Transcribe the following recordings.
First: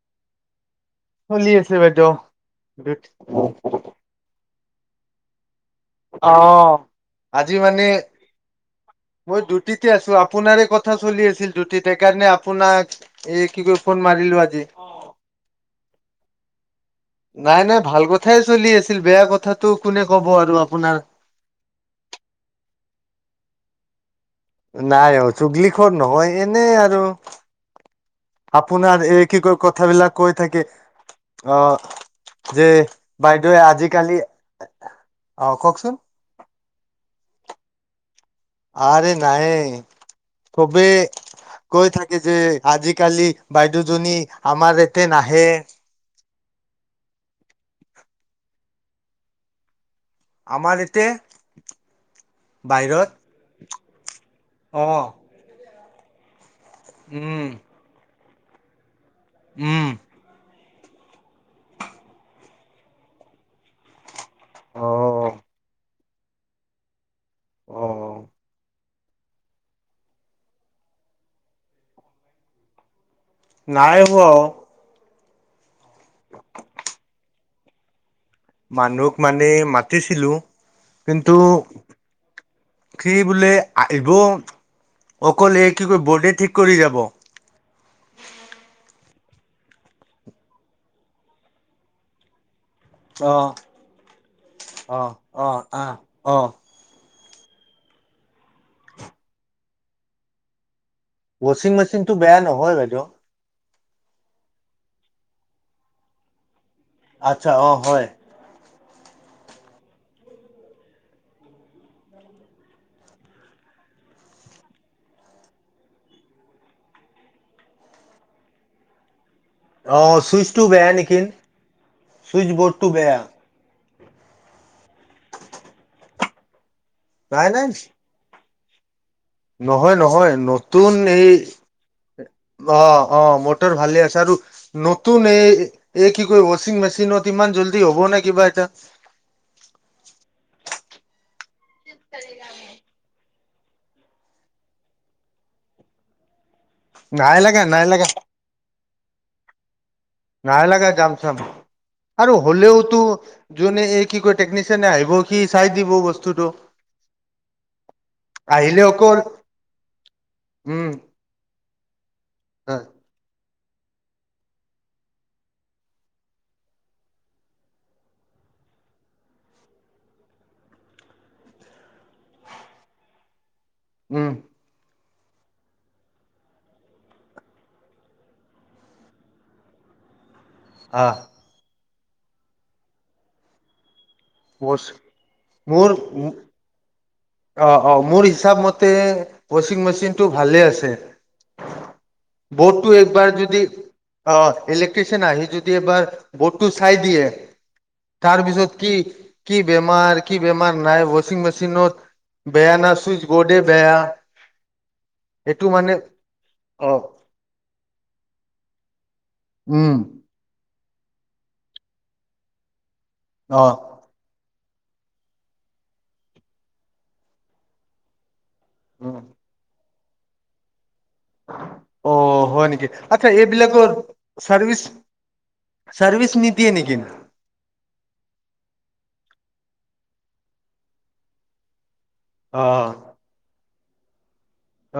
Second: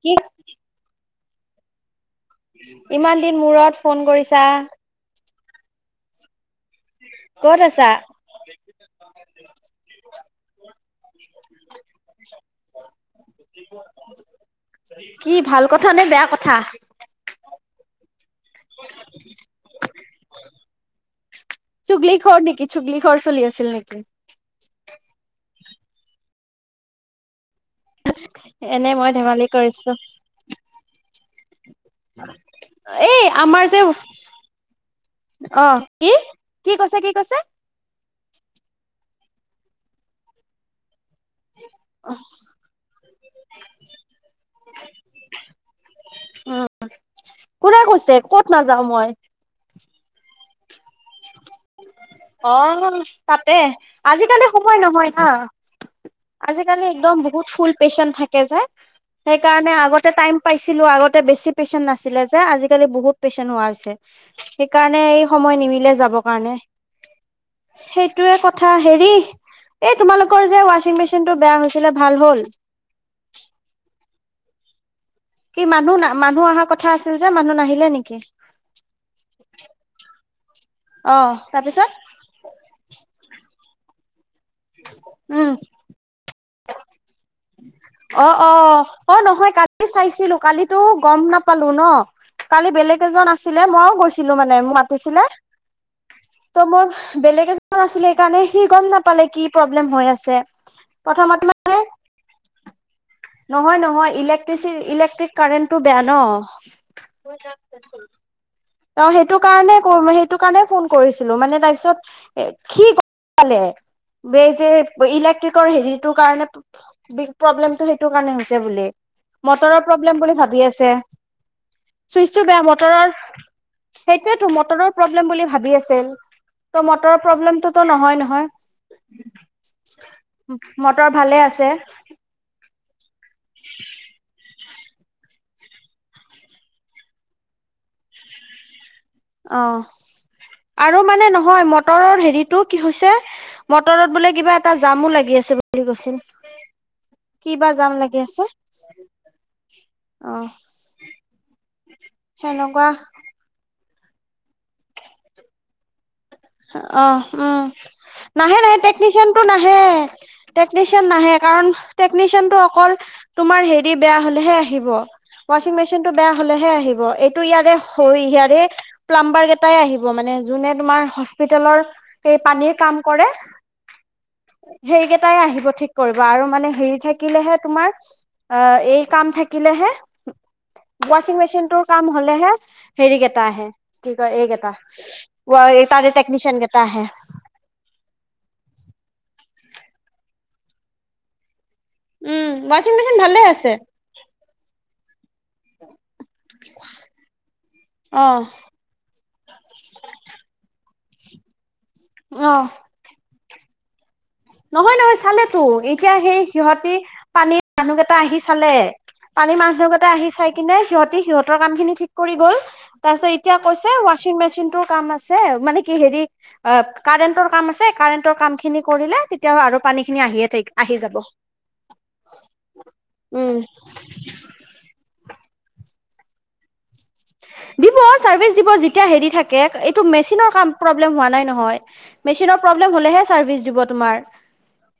কি চলি আছে বাইদ'। ইমান দিন মূৰত ফোন কৰিছা! অ' আজি ক'ত মানে আছা? মই ডিউটিতে আছোঁ আ পোনাৰীকত [unintelligible] চলি আছিল তো, তে সেই কাৰণে আপোনাক এ কি কয় ফোন মাৰিলো আজি। কি ভাল কথা নে বেয়া কথা? নাই নাই, ভাল কথ থাই চলি আছিল, বেয়া কথাটো কোনে কব আৰু আপোনাক? চুগলি খৰ নেকি চুগলি খৰ চলি [inaudible] নাই অ, চুগলিখৰ নহয়, এনে আৰু এনে আপোনাৰ মই এই কি ধেমালি কয়, কৰিছো। কথাবিলাক কৈ থাকে। অ, যে এই বাইদেৱে আমাৰ যে আজিকালি, অ কওকচোন কি কৈছে কি কৈছে? আৰে নাই, কবে কৈ থাকে যে, আজিকালি বাইদেউজনী আমাৰ ইতে নাহে। উম, কোনে কৈছে, ক'ত নাযাওঁ মই? আমাৰ এতে অ', তাতে, আজিকালি সময় নহয় অ', হাঁ। আজি কালি একদম বহুত উম, ফুল পেচেন্ট থাক কেজাই সেইকাৰণে উম, আগতে টাইম পাইছিলো আগতে বেছি পেচেণ্ট নাছিলে যে আজিকালি বহুত পেচেন্ট হোৱা হৈছে সেইকাৰণে এই অ', সময় নিমিলে যাব কাৰণে অ', সেইটোয়ে কথা হেৰি এই তোমালোকৰ যে ৱাশচিং মেচিন টো বেয়া হৈছিলে ভাল হ'ল ওৱ কি মানুহ মানুহ অহা কথা আছিল যে মানুহ নাহিলে নেকি মানুহক মানে মাতিছিলো অ কিন্তু তাৰপিছত সি বোলে এইবোম উম অকলে কি কয় বডি ঠিক কৰি যাব অ অ অ নহয় কালি চাইছিলো কালিতো গম নাপালো ন কালি বেলেগ এজন অ', আছিলে মইও গৈছিলো মানে মোক অ', মাতিছিলে অ', আহ, অ', ত' মই বেলেগ এজন আছিলে সেইকাৰণে সি গম নাপালে কি প্ৰব্লেম হৈ আছে প্ৰথমতে ৱাচিং মানে মেচিনতটো বেয়া নহয় বাইদেউ নহয় নহয় ইলেক্ট্ৰিচি ইলেক্ট্ৰিক কাৰেণ্টটো বেয়া ন আটচ্ছা অ হয়। ত সেইটো কাৰণে সেইটো কাৰণে ফোন কৰিছিলো। মানে তাৰ পিছত সি গম পালে। এই যে ইলেক্ট্ৰিকৰ হেৰিটোৰ কাৰণে প্ৰব্লেম, সেইটো কাৰণে হৈছে বুলি। মটৰৰ অ', প্ৰব্লেম বুলি চুইচটো ভাবি বেয়া আছে। নেকি চুইচটো চুইচ বেয়া বৰ্ডটো মটৰৰ, সেইটোয়েতো মটৰৰ প্ৰব্লেম বুলি ভাবি আছিল। ত' মটৰৰ নাই নাই প্ৰব্লেমটোতো নহয় নহয়। নহয় নহয় নতুন মটৰ এই, ভালে আছে অ অ মটৰ ভালে আছে আৰু নতুন এই এই কি কয় ৱাচিং মেচিনত ইমান জল্দি হ'ব নে কিবা এতিয়া? অ আৰু মানে নহয় ম, মতৰৰ হেৰিতটো কি হৈছে, মটৰত বোলে কিবা এটা জামো লাগি আছে বুলি কৈছিল। নাই লাগা কিবা নাই জাম লাগা লাগি আছে অ নাই লগা যাম চাম আৰু সেনেকুৱা হলেওতো যোনে এই, কি কয় টেকনিচিয়ানে আহিব কি চাই দিব বস্তু। অ উম। নাহে নাহে আহিলে অকল টেকনিচিয়ানটো নাহে, উম, টেকনিচিয়ান নাহে কাৰণ, টেকনিচিয়ান টো হয় অকল, তোমাৰ হেৰি বেয়া হলেহে আহিব ৱাচিং মেচিনটো বেয়া হলেহে আহিব। এইটো ইয়াৰে ইয়াৰে প্লাম্বাৰ এটাই আহিব মানে যোনে তোমাৰ, হস্পিতলৰ এই পানীৰ কাম কৰে। উম, সেইকেইটা, তাই আহিব ঠিক কৰিব আৰু মানে হেৰি থাকিলেহে তোমাৰ অ এই কাম থাকিলেহে। আহ ৱাচিং মেচিনটোৰ, কাম হলেহে হেৰি কেইটা আহে। কি কয় এইকেইটা। বছ মোৰ তাৰে টেক, মিচনকটা আহে। অ অ মোৰ হিচাপ মতে ৱাশ্বিং মেচিনটো ভালে আছে। উম, ৱাশ্বিং বৰ্ডটো মেচিন একবাৰ ভালে যদি আছে অ ইলেক্ট্ৰিচিয়ান আহি যদি এইবাৰ বৰ্ডটো চাই দিয়ে, অ'। তাৰপিছত কি কি বেমাৰ কি বেমাৰ নাই, ৱাচিং মেচিনত, অ', বেয়া ন চুইজ বৰ্ডে বেয়া। নহয় নহয় চালেতো। এইটো মানে এতিয়া সেই অ সিহঁতি পানীৰ মানুহ কেইটা আহি চালে। কালি মাজ উম ভাগতে আহি চাই কিনে, সিহঁতে সিহঁতৰ কাম খিনি ঠিক কৰি গ'ল। তাৰপিছত এতিয়া অ কৈছে, ৱাচিং মেচিন তোৰ কাম আছে মানে কি হেৰি আপ কাৰেণ্ট টোৰ কাম আছে কাৰেণ্টৰ কাম খিনি কৰিলে উম আৰু পানী খিনি আহিয়ে থাকিব অ হয় নেকি আচ্ছা উম, এইবিলাকৰ চাৰ্ভিচ চৰ্ভিছ নিদিয়ে নিকিন দিব চাৰ্ভিচ দিব যেতিয়া হেৰি থাকে এইটো মেচিনৰ কাম প্ৰব্লেম হোৱা নাই নহয় মেচিনৰ অ প্ৰব্লেম হলেহে চাৰ্ভিছ দিব তোমাৰ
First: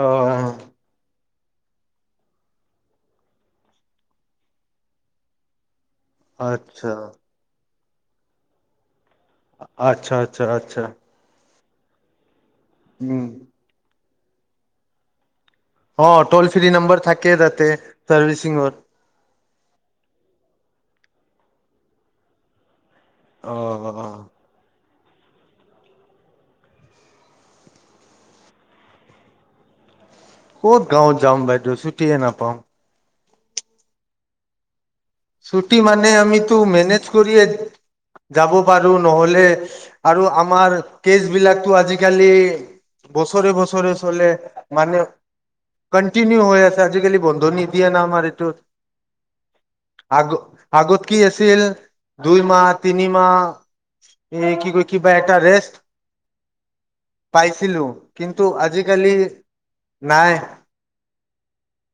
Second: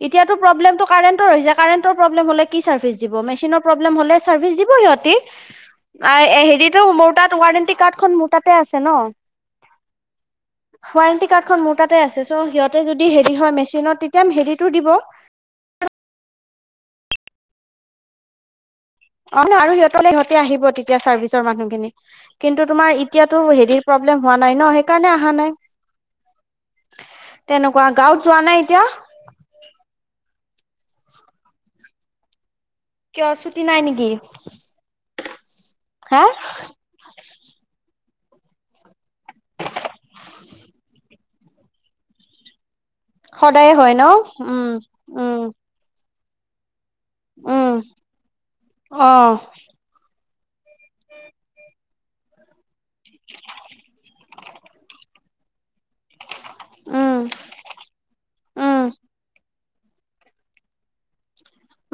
অ এতিয়াতো প্ৰব্লেমটো কাৰেন্টৰ হৈ যে কাৰেণ্টৰ প্ৰব্লেম হলে কি চাৰ্ভিছ দিব মেচিনৰ প্ৰব্লেম হলে চাৰ্ভিছ দিবই সিহঁতি আহ এ হেৰিতো আচ্ছা মোৰ ৱাৰেণ্টি কাৰ্ডখন মোৰ তাতে আছে ন আচ্ছা আচ্ছা আচ্ছা [inaudible] ৱাৰেণ্টি কাৰ্ডখন মোৰ তাতে আছে সিহঁতৰ যদি উম হেৰি হয় মেচিনত তিত তিয়াম হেৰিটো দিব অ টল ফ্ৰী নম্বৰ থাকে তাতে চাৰ্ভিচিংৰ অ ন আৰু সিহঁতলে সিহঁতে আহিব তেতিয়া চাৰ্ভিচৰ মানুহখিনি কিন্তু তোমাৰ এতিয়াতো অ হেৰিৰ প্ৰব্লেম হোৱা নাই ন সেই কাৰণে অহা নাই তেনেকুৱা গাঁৱত যোৱা নাই এতিয়া। ক'ত গাঁওত যাম বাইদেউ চুটিয়ে নাপাওঁ। কিয় ছুটি নাই নেকি। ছুটি মানে হা আমিতো মেনেজ কৰিয়ে। যাব পাৰোঁ। নহ'লে আৰু আমাৰ কে। বিলাকতো আজিকালি। বছৰে সদায়ে বছৰে হয় ন চলে উম মানে। উম ণ্টিনিউ হৈ আছে। আজিকালি বন্ধ উম নিদিয়ে না আমাৰ অ এইটোত। আগ আগত কি আছিল দুইমাহ। তিনিমাহ এই কি কয় কিবা। ৰেষ্ট। উম পাইছিলোঁ কিন্তু উম আজিকালি। নাই।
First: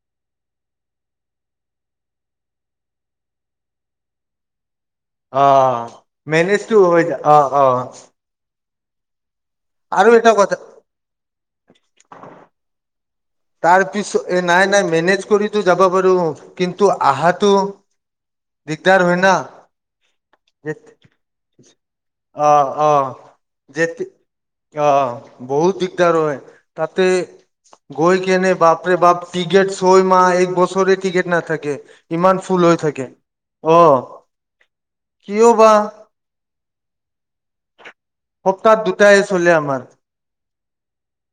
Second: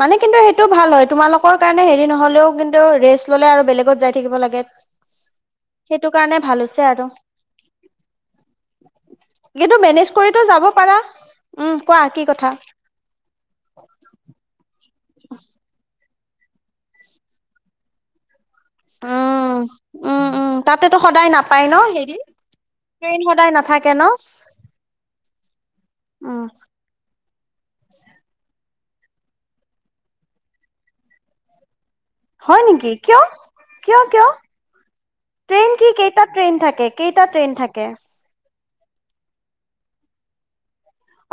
মানে কিন্তু সেইটো ভাল হয় তোমালোকৰ কাৰণে হেৰি নহলেও কিন্তু ৰেষ্ট ল'লে আৰু বেলেগত যাই থাকিব লাগে। অ সেইটো কাৰণে ভাল মেনেজটো হৈছে আৰু হয় অ অ। কিন্তু আৰু মেনেজ এটা কৰিতো কথা যাব পাৰা, উম কোৱা কি কথা? তাৰ পিছো এই। নাই নাই। মেনেজ কৰিটো যাব পাৰোঁ। কিন্তু অহাটো। দিগদাৰ হয় না, উম উম উম এইত তাতেতো সদায় নাপায় ন হেৰি অ অ ট্ৰেইন সদায় নাথাকে যেত ন অ বহুত দিগদাৰ হয় উম তাতে। [unintelligible] গৈ কেনে বাপৰে বাপ টিকেট ছয়মাহ একবছৰে টিকেট নাথাকে। ইমান ফুল হয় হৈ নেকি, থাকে কিয় অ', কিয় কিয় কিয় বা ট্ৰেইন কি কেইটা ট্ৰেইন থাকে, কেইটা ট্ৰেইন থাকে? সপ্তাহত দুটাই চলে আমাৰ।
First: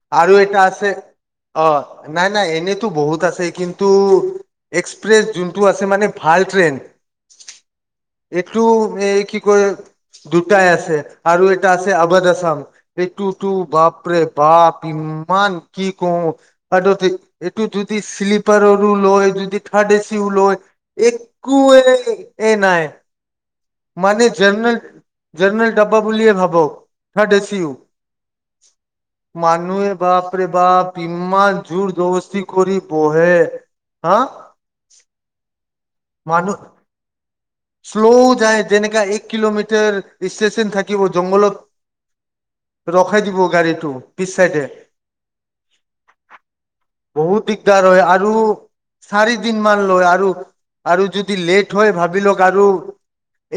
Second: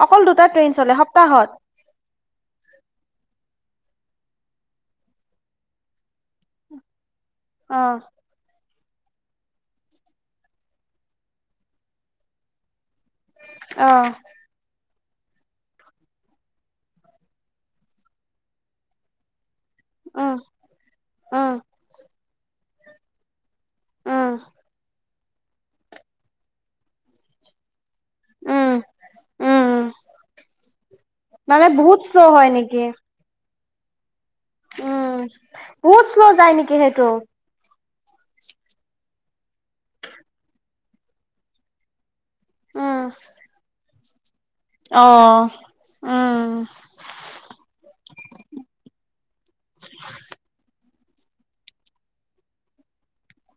অকল আৰু দুটা এটা ট্ৰেইন আছে, চলে সপ্তাহত অ নাই নাই এনেতো বহুত আছে কিন। তো এক্সপ্ৰেছ যোনটো আছে মানে ভাল ট্ৰেইন। অ। টো এই কি কয় দুটাই আছে আৰু এটা আছে আবাদ আছাম। এইটো তু অ বাপৰে বাপ। ইমান কি কওঁ আৰু এইটো যদি শ্লিপাৰৰো লয় যদি। উঠা উম [unintelligible] লৈ উম একোয়েই। এই নাই মানে উম জেনে জেনেৰেল ডাবা বুলিয়ে ভাবক, হে দেচিও উম উম উম মানুৱে এ বাপৰে বাপ, ইমান মানে জোৰ বহুত শ্ল' জবস্তি হয় কৰি নেকি বহে! হাঁ উম, বহুত শ্ল' যায় নেকি সেইটো? শ্ল' যায়, যেনেকা এক কিলোমিটাৰ ষ্টেচন থাকিব জংঘলত উম। ৰখাই দিব গাড়ীটো। পিছ চাইডে, অ', উম। বহুত দিগদাৰ হয় আৰু চাৰি দিন মান লয় আৰু আৰু যদি লেট হয় ভাবি লওক আৰু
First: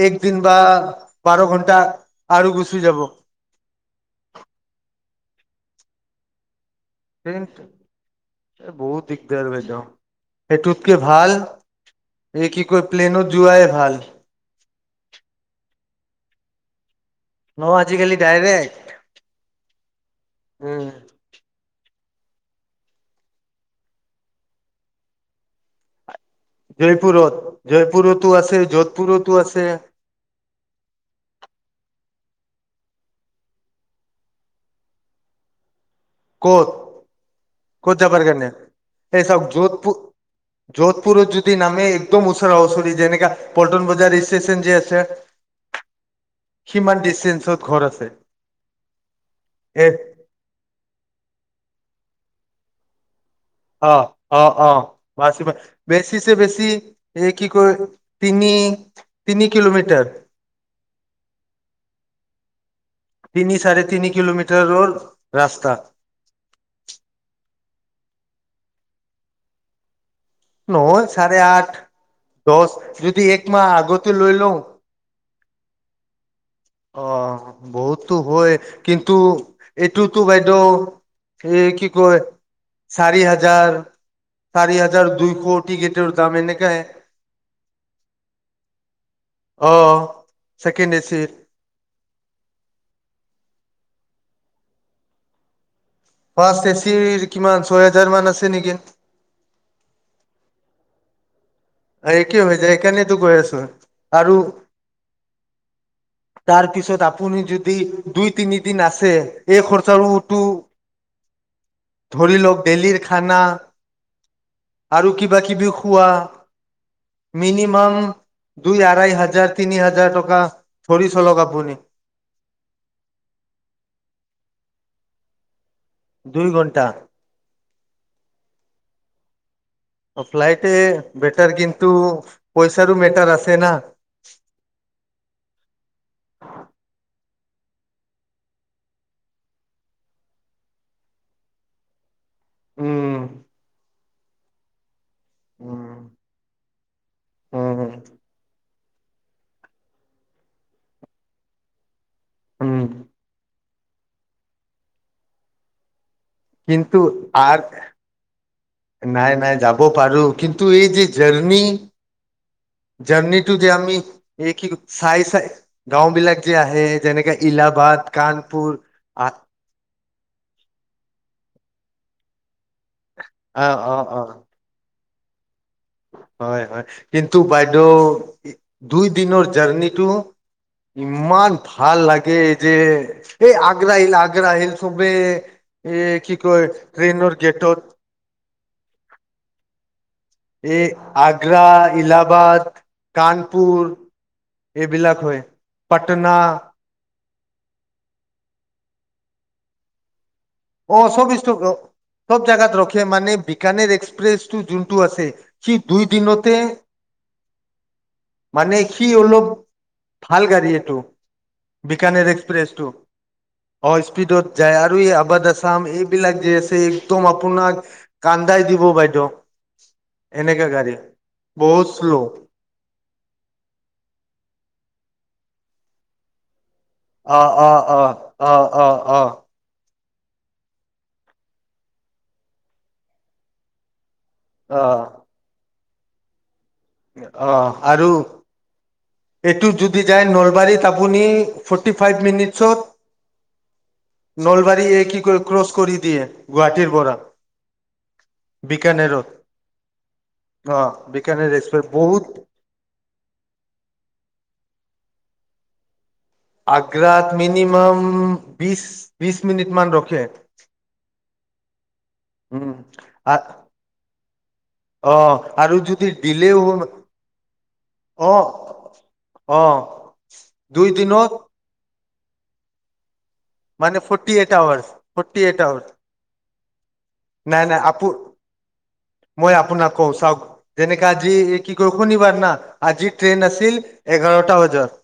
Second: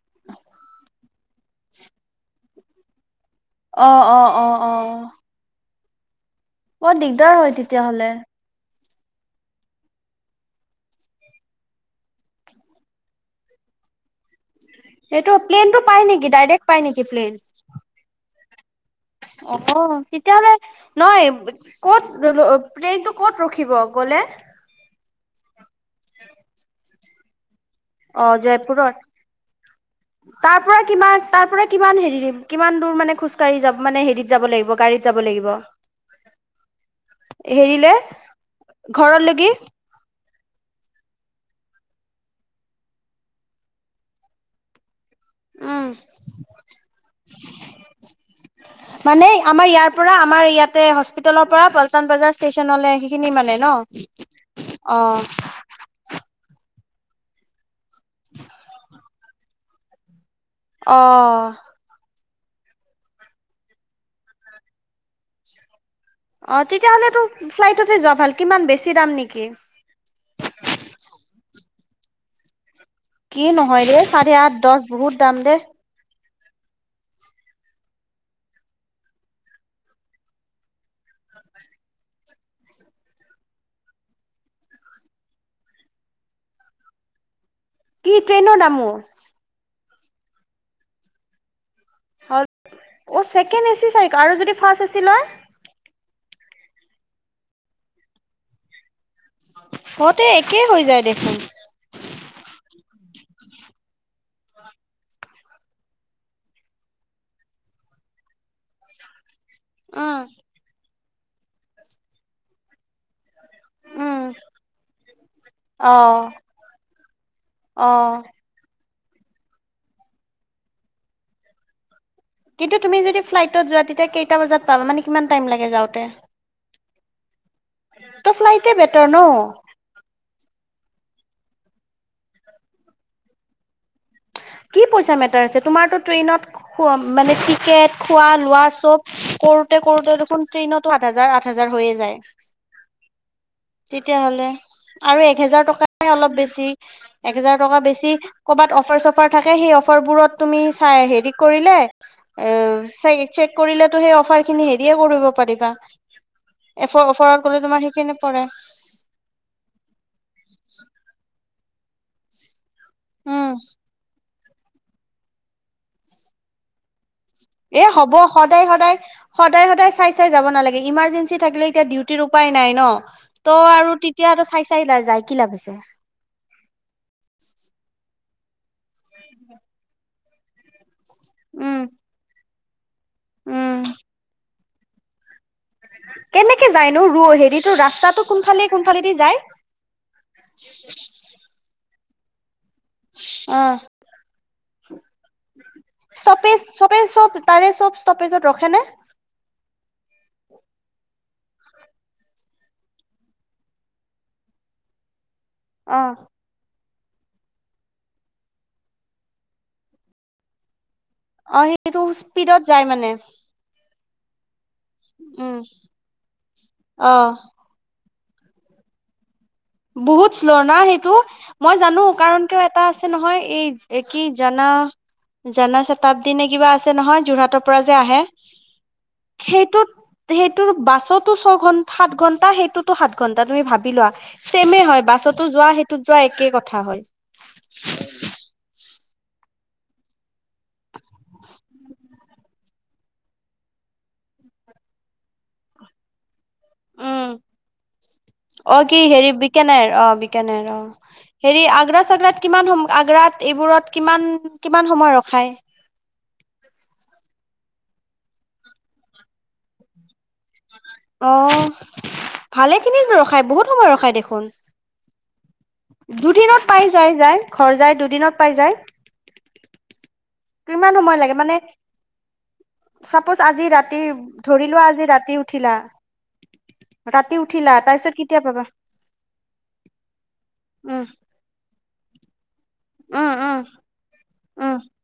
একদিন বা বাৰ ঘণ্টা আৰু গুচি যাব। অ, অ, অ, অ। বৰ দিগদাৰ হয় তেতিয়াহলে। বহুত দিগদাৰ বাইদেউ। সেইটোতকে ভাল, এই কি কয় প্লেনত যোৱাই ভাল এইটো, প্লেনটো পাই নেকি, ডাইৰেক্ট পাই নেকি? প্লেন? অ', আজিকালি ডাইৰেক্ট। [inaudible] অ', তেতিয়াহ'লে, উম নয় ক'ত, প্লেনটো ক'ত ৰখিব গ'লে জয়পুৰত অ, জয়পুৰতো আছে জয়পুৰত, যোধপুৰতো আছে তাৰ পৰা কিমান, তাৰ পৰা কিমান হেৰি কিমান দূৰ মানে খোজকাঢ়ি যাব, মানে হেৰিত যাব লাগিব গাড়ীত যাব লাগিব? ক'ত, হেৰিলে ক'ত যাবৰ কাৰণে? এই চাওক ঘৰলৈকে? যোধপুৰ যোধপুৰত যদি নামে, একদম ওচৰা ওচৰি, যেনেকা পল্টন বজাৰ ষ্টেচন যে আছে উম, সিমান ডিচটেন্সত ঘৰ আছে মানে আমাৰ এ ইয়াৰ পৰা, আমাৰ ইয়াতে হচ পিটেলৰ পৰা পল্টন বজাৰ ষ্টেচনলৈ আহি অ, অ, অ। বেছিছে বেছি এ কি কয় তিনি তিনি কিলোমিটাৰ। অ' তিনি, চাৰে তিনি কিলোমিটাৰৰ ৰাস্তা। অ তেতিয়াহ'লেতো ফ্লাইটতে যোৱা ভাল কিমান বেছি দাম নেকি? ন চাৰে আঠ দহ? যদি এক কি মাহ নহয় দে আগতে লৈ চাৰে লওঁ আঠ দহ বহুত দাম দে অ' বহুতো হয় কিন্তু এইটোতো বাইদেউ সে কি কয় চাৰি হাজাৰ চাৰি হাজাৰ দুইশ টিকেটৰ দাম এনেকাই কি ট্ৰেইনৰ দামো অহ ছেকেণ্ড এচিৰ ছেকেণ্ড এ চি আৰু যদি ফাষ্ট এ চি লয় ফাষ্ট এচিৰ কিমান ছয় হাজাৰ মান আছে নেকি? কতে একেই হৈ যায় দেখোন? একে হৈ যায় সেইকাৰণেতো কৈ আছো আৰু তাৰ পিছত আপুনি যদি দুই তিনিদিন আছে এই উম খৰচাতো ধৰি লওক ডেইলিৰ খানা উম আৰু কিবা-কিবি অ খোৱা অ মিনিমাম দু দুই আঢ়ৈ হাজাৰ তিনি হাজাৰ টকা চৰি চলক আপুনি কিন্তু তুমি যদি ফ্লাইটত যোৱা তেতিয়া কেইটা বজাত পাবা মানে কিমান টাইম লাগে যাওঁ তে দুই ঘন্টা ফ্লাইটে বেটাৰ ন ফ্লাইটে বেটাৰ কিন্তু পইচাৰো মেটাৰ আছে না কি পইচা মেটাৰ আছে তোমাৰো ট্ৰেইনত মানে কি টিকেট খোৱা লোৱা চব কৰোতে কৰোতে দেখোন ট্ৰেইনতো সাত হাজাৰ, আঠ হাজাৰ হৈয়ে যায়। উম, তেতিয়া হ'লে আৰু এক হেজাৰ টকা উম অলপ বেছি এক হেজাৰ টকা উম বেছি কৰবাত। প [unintelligible] অফাৰ থাকে সেই অফাৰবোৰত তুমি চাই হেৰি কৰিলে। অ' উম চাই কৰিলে সেই অফাৰ খিনি হেৰিয় কৰিব পাৰিবা। এফ কিন্তু অফাৰত গ'লে আৰ তোমাৰ সেইখিনি পৰে নাই-নাই যাব পাৰো কিন্তু এই যে জাৰ্নি [inaudible] জাৰনি উম টু যে আমি। এই কি চাই-চাই গাঁওবিলাক যি অহ যেনেকে। এ ইলাহাবাদ হ'ব কানপুৰ আহ সদায়-সদায়-সদায় চাই-চাই যাব নালাগে ইমাৰজেঞ্চি থাকিলে এতিয়া ডিউটিৰ উপায়। নাই ন ত আৰু তেতিয়াটো চাই-চাই লা য কি লাভ হৈছে। হয়-হয় কিন্তু বাইদেউ দুই দিনৰ জাৰ্নিটো। ইমান উম ভাল লাগে। যে এই উম আগ্ৰা হিল আগ্ৰা হিল। চবেই। কেনেকে যায় নো হেৰিতটো ৰাস্তাটো কোনফালে কোনফালেদি যায়। এই আগ্ৰা। ইলাবাদ, অ, এইবিলাক হয় পাটনা ষ্টপেজ চবেজ চব তাৰে চব ষ্টপেজত ৰখে নে? অ' সব -সব জেগাত ৰখে মানে বিকানে এক্সপ্ৰেছটো যোনটো আছে, সি অ দুই দিনতে, মানে সি অলপ ভাল গাড়ী এইটো। অ' সেইটো স্পীডত যায় মানে। অঁ স্পীডত। যায় আৰু এই আবদা উম ছাম এইবিলাক যে আছে, অ একদম আপোনাক। কান্দাই দিব বাইদেউ। বহুত শ্ল এনেকা ন গাড়ী সেইটো, মই বহুত জানো শ্ল' কাৰণ অ কিয় এটা আছে নহয় এই কি জানা। জানা শাতাব্দি নে কিবা আ। অ 'অ 'অ 'অ 'অ। সেইটোত সেইটোৰ বাছতো ছঘটা সাত ঘন্টা, সেইটোতো সাত ঘন্টা তুমি ভাবি লোৱা। ছেমে হয় বাছতো যোৱা যোৱা একে ক অ আৰু এইটো যদি যায়, নৈ আপুনি, ফৰ্তি ফাইভ মিনিটচ'ট নলবাৰী এ কি কৈ ক্ৰচ কৰি দিয়ে। গুৱাহাটীৰ পৰা উম 'অ কি বিকানেৰত হেৰি বিকানেৰ অ, বিকানেৰ অ, বিকানেৰ হেৰি এক্সপ্ৰেছ আগ্ৰা বহুত চাগ্ৰাত কিমান সম আগ্ৰাত এইবোৰত কিমান। কিমান সময় ৰখাই? আগ্ৰাত মিনিমাম বিছ বিছ মিনিট মান ৰখে। অ। উম ভালেখিনি ৰখাই বহুত সময় ৰখায় দেখোন। অ আৰু যদি দিলে দুদিনত পাই যায় যাই ঘৰ যাই অ দুদিনত পাই যায়, অ দুই কিমান সময় দিনত লাগে মানে চব বাচ, আজি ৰাতি, মানে ফৰ্টি এইট ধৰি লোৱা আৱাৰ্চ আজি ৰাতি ফৰ্টি এইট উঠিলা, আৱাৰ্চ ৰাতি নাই উঠিলা, নাই আপু তাৰপিছত কেতিয়া পাবা? উম যেনেকা আজি এইট কি কয় শনিবাৰ না? আজি উম ট্ৰেইন উম আছিল এঘাৰ টা উম, বাজাত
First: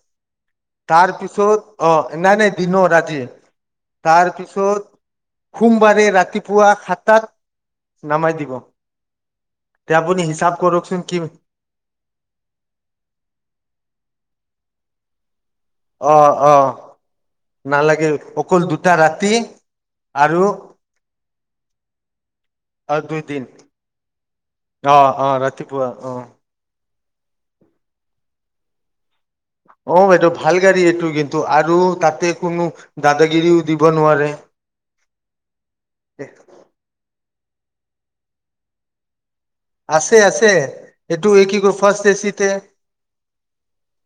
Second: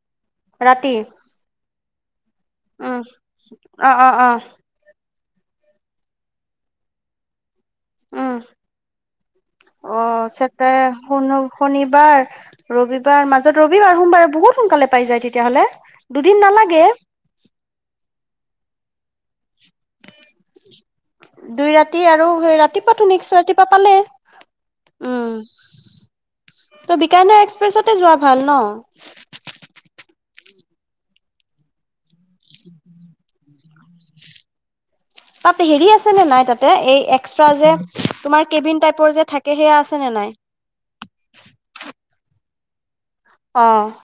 ৰাতি তাৰ পিছত অ' নাই নাই দিনৰ, উম, আজি অ', অ', তাৰ অ', পিছত সোমবাৰে ৰাতিপুৱা সাতটাত উম, নামাই দিব তে আপুনি অ', হিচাপ চেটাৰ, কৰকচোন কি শনিবাৰ, ৰবিবাৰ, মাজত ৰবিবাৰ, সোমবাৰে বহুত সোনকালে পাই যায় তেত তিয়াহলে, অ দুদিন নালাগে কল দুটা ৰাতি আৰু দুই ৰাতি আৰু অ ৰাতিপুৱাটো, দুই নেক্স দিন ৰাতিপুৱা পালে। অ অ উম। ৰাতিপুৱা অ ত' বিকানী এক্সপ্ৰেছতে যোৱা ভাল ন? অ, বাইদেউ ভাল গাড়ী এইটো কিন্তু, আৰু তাতে কোনো দাদাগিৰিও দিব নোৱাৰে। তাত হেৰি আছে নে নাই তাতে, এই একচ ট্ৰা যে, তোমাৰ কেবিন তাইপৰ যে থাক আছে, আছে, সেইটো কি কয় ফাৰ্ষ্ট এ চি তে। অ'